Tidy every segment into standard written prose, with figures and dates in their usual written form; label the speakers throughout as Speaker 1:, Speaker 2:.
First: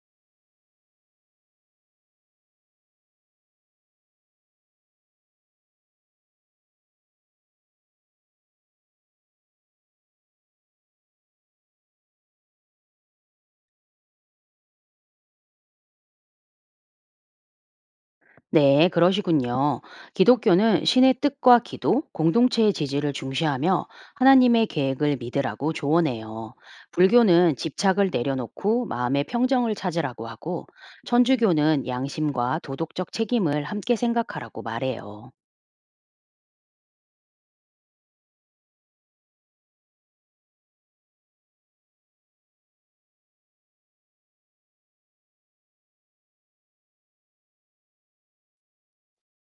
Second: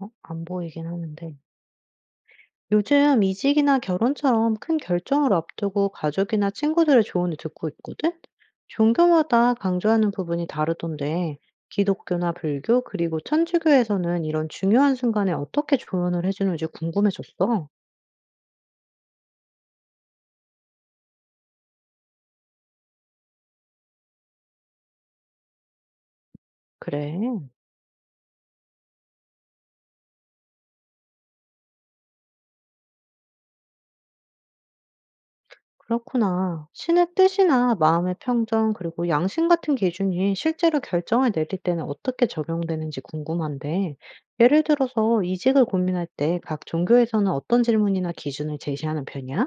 Speaker 1: 안 보이긴 하는데. 요즘 이직이나 결혼처럼 큰 결정을 앞두고 가족이나 친구들의 조언을 듣고 있거든? 종교마다 강조하는 부분이 다르던데, 기독교나 불교, 그리고 천주교에서는 이런 중요한 순간에 어떻게 조언을 해주는지 궁금해졌어.
Speaker 2: 네, 그러시군요. 기독교는 신의 뜻과 기도, 공동체의 지지를 중시하며 하나님의 계획을 믿으라고 조언해요.
Speaker 1: 그래.
Speaker 2: 불교는 집착을 내려놓고 마음의 평정을 찾으라고 하고, 천주교는 양심과 도덕적 책임을 함께 생각하라고 말해요.
Speaker 1: 그렇구나. 신의 뜻이나 마음의 평정, 그리고 양심 같은 기준이 실제로 결정을 내릴 때는 어떻게 적용되는지 궁금한데, 예를 들어서 이직을 고민할 때 각 종교에서는 어떤 질문이나 기준을 제시하는 편이야?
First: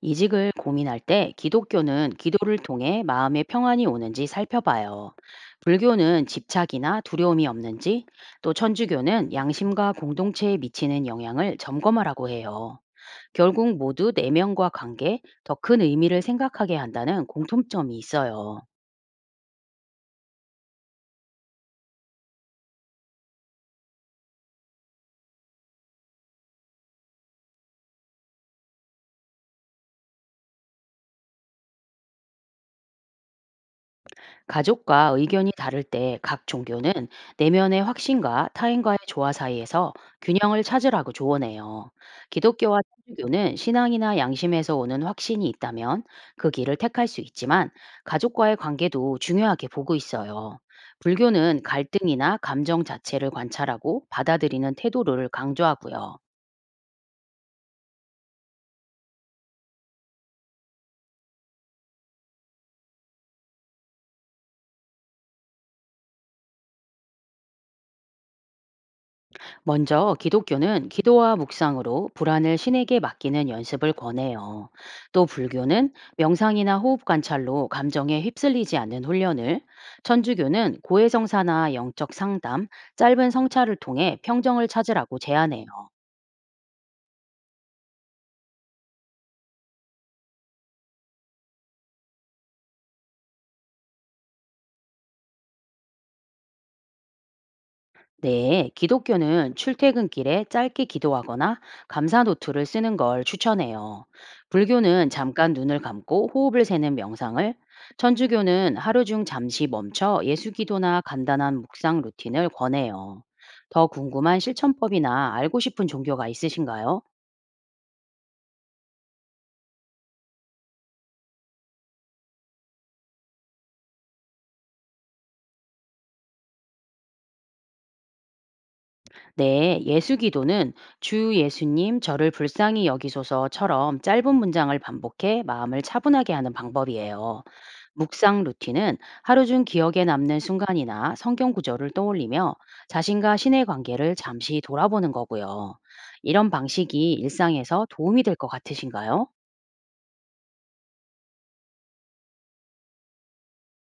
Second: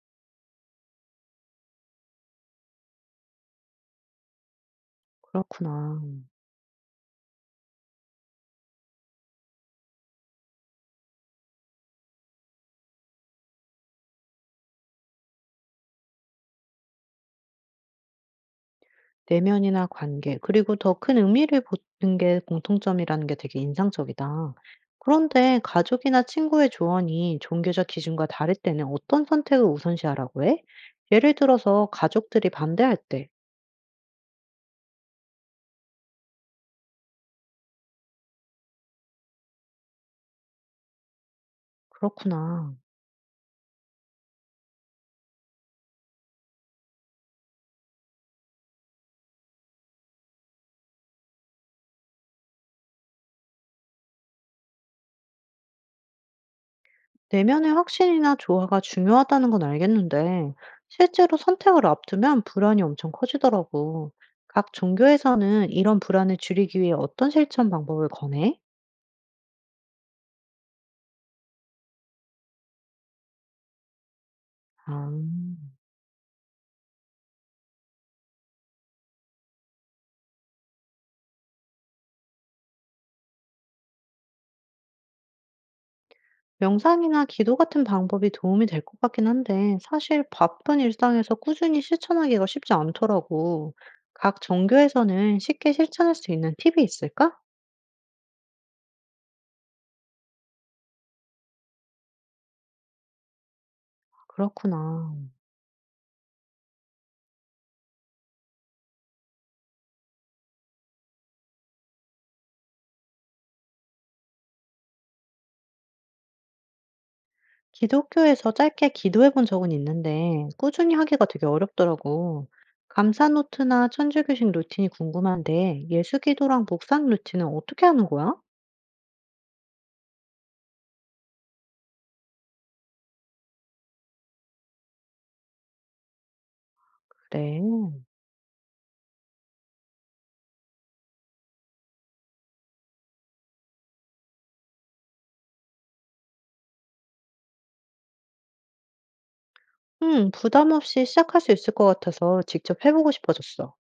Speaker 2: 이직을 고민할 때 기독교는 기도를 통해 마음의 평안이 오는지 살펴봐요.
Speaker 1: 그렇구나.
Speaker 2: 불교는 집착이나 두려움이 없는지, 또 천주교는 양심과 공동체에 미치는 영향을 점검하라고 해요. 결국 모두 내면과 관계, 더 큰 의미를 생각하게 한다는 공통점이 있어요.
Speaker 1: 내면이나 관계, 그리고 더 큰 의미를 보는 게 공통점이라는 게 되게 인상적이다. 그런데 가족이나 친구의 조언이 종교적 기준과 다를 때는 어떤 선택을 우선시하라고 해? 예를 들어서 가족들이 반대할 때.
Speaker 2: 가족과 의견이 다를 때 각 종교는 내면의 확신과 타인과의 조화 사이에서 균형을 찾으라고 조언해요.
Speaker 1: 그렇구나.
Speaker 2: 기독교와 천주교는 신앙이나 양심에서 오는 확신이 있다면 그 길을 택할 수 있지만 가족과의 관계도 중요하게 보고 있어요. 불교는 갈등이나 감정 자체를 관찰하고 받아들이는 태도를 강조하고요.
Speaker 1: 내면의 확신이나 조화가 중요하다는 건 알겠는데, 실제로 선택을 앞두면 불안이 엄청 커지더라고. 각 종교에서는 이런 불안을 줄이기 위해 어떤 실천 방법을 권해?
Speaker 2: 먼저 기독교는 기도와 묵상으로 불안을 신에게 맡기는 연습을 권해요.
Speaker 1: 아,
Speaker 2: 또 불교는 명상이나 호흡 관찰로 감정에 휩쓸리지 않는 훈련을, 천주교는 고해성사나 영적 상담, 짧은 성찰을 통해 평정을 찾으라고 제안해요.
Speaker 1: 명상이나 기도 같은 방법이 도움이 될 것 같긴 한데, 사실 바쁜 일상에서 꾸준히 실천하기가 쉽지 않더라고. 각 종교에서는 쉽게 실천할 수 있는 팁이 있을까?
Speaker 2: 네, 기독교는 출퇴근길에 짧게 기도하거나 감사 노트를 쓰는 걸 추천해요. 불교는
Speaker 1: 그렇구나.
Speaker 2: 잠깐 눈을 감고 호흡을 세는 명상을, 천주교는 하루 중 잠시 멈춰 예수 기도나 간단한 묵상 루틴을 권해요. 더 궁금한 실천법이나 알고 싶은 종교가 있으신가요?
Speaker 1: 기독교에서 짧게 기도해 본 적은 있는데 꾸준히 하기가 되게 어렵더라고. 감사 노트나 천주교식 루틴이 궁금한데 예수 기도랑 묵상 루틴은 어떻게 하는 거야?
Speaker 2: 네, 예수기도는 주 예수님 저를 불쌍히 여기소서처럼 짧은 문장을 반복해 마음을 차분하게 하는 방법이에요.
Speaker 1: 그래.
Speaker 2: 묵상 루틴은 하루 중 기억에 남는 순간이나 성경 구절을 떠올리며 자신과 신의 관계를 잠시 돌아보는 거고요. 이런 방식이 일상에서 도움이 될 것 같으신가요?
Speaker 1: 부담 없이 시작할 수 있을 것 같아서 직접 해보고 싶어졌어.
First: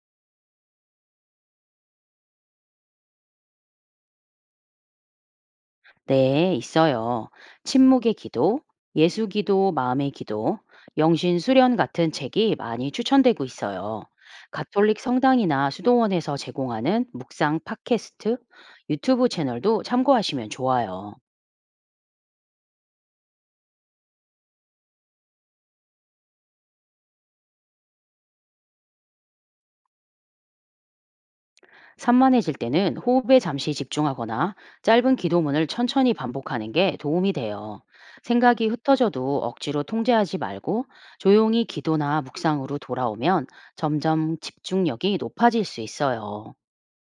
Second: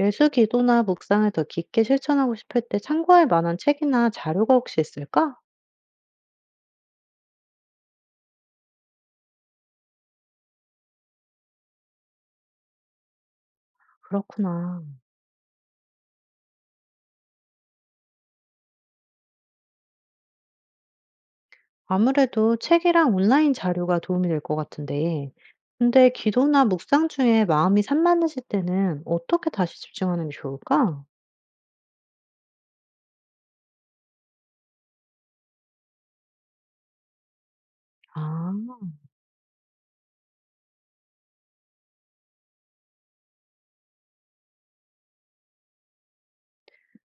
Speaker 1: 예수 기도나 묵상을 더 깊게 실천하고 싶을 때 참고할 만한 책이나 자료가 혹시 있을까?
Speaker 2: 네, 있어요. 침묵의 기도, 예수 기도, 마음의 기도, 영신 수련 같은 책이 많이 추천되고 있어요.
Speaker 1: 그렇구나.
Speaker 2: 가톨릭 성당이나 수도원에서 제공하는 묵상 팟캐스트, 유튜브 채널도 참고하시면 좋아요.
Speaker 1: 아무래도 책이랑 온라인 자료가 도움이 될 것 같은데, 근데 기도나 묵상 중에 마음이 산만해질 때는 어떻게 다시 집중하는 게 좋을까?
Speaker 2: 산만해질 때는 호흡에 잠시 집중하거나 짧은 기도문을 천천히 반복하는 게 도움이 돼요.
Speaker 1: 아,
Speaker 2: 생각이 흩어져도 억지로 통제하지 말고 조용히 기도나 묵상으로 돌아오면 점점 집중력이 높아질 수 있어요.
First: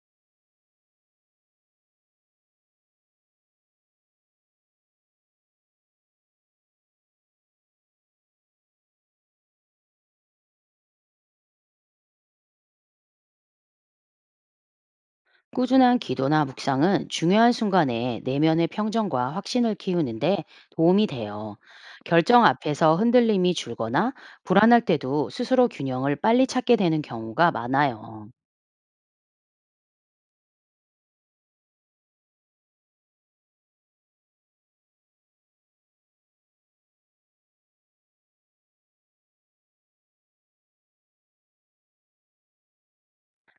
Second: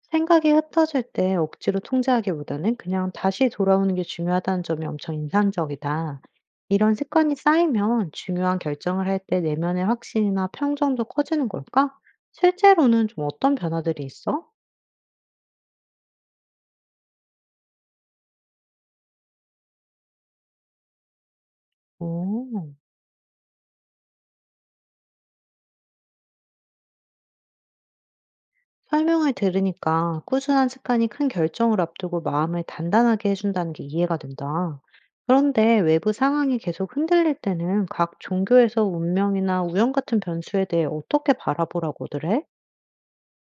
Speaker 1: 생각이 흩어질 때 억지로 통제하기보다는 그냥 다시 돌아오는 게 중요하다는 점이 엄청 인상적이다. 이런 습관이 쌓이면 중요한 결정을 할 때 내면의 확신이나 평정도 커지는 걸까? 실제로는 좀 어떤 변화들이 있어?
Speaker 2: 꾸준한 기도나 묵상은 중요한 순간에 내면의 평정과 확신을 키우는데 도움이 돼요. 결정
Speaker 1: 오.
Speaker 2: 앞에서 흔들림이 줄거나 불안할 때도 스스로 균형을 빨리 찾게 되는 경우가 많아요.
Speaker 1: 설명을 들으니까 꾸준한 습관이 큰 결정을 앞두고 마음을 단단하게 해준다는 게 이해가 된다. 그런데 외부 상황이 계속 흔들릴 때는 각 종교에서 운명이나 우연 같은 변수에 대해 어떻게 바라보라고들 해?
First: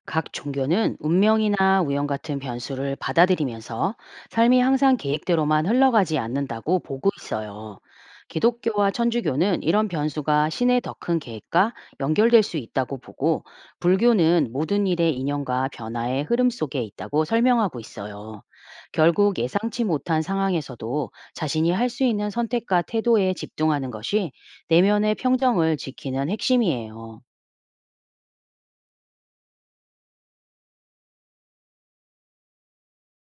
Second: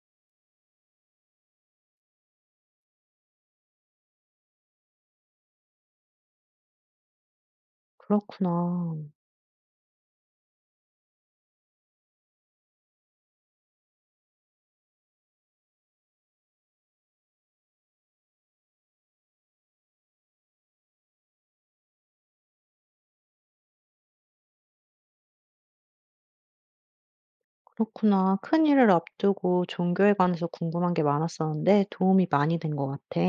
Speaker 2: 각 종교는 운명이나 우연 같은 변수를 받아들이면서 삶이 항상 계획대로만 흘러가지 않는다고 보고 있어요. 기독교와
Speaker 1: 그렇구나.
Speaker 2: 천주교는 이런 변수가 신의 더 큰 계획과 연결될 수 있다고 보고, 불교는 모든 일의 인연과 변화의 흐름 속에 있다고 설명하고 있어요. 결국 예상치 못한 상황에서도 자신이 할 수 있는 선택과 태도에 집중하는 것이 내면의 평정을 지키는 핵심이에요.
Speaker 1: 그렇구나. 큰 일을 앞두고 종교에 관해서 궁금한 게 많았었는데 도움이 많이 된 것 같아.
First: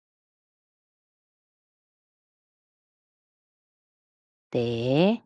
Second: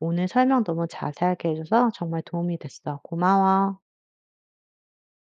Speaker 1: 오늘 설명 너무 자세하게 해줘서 정말 도움이 됐어. 고마워.
Speaker 2: 네.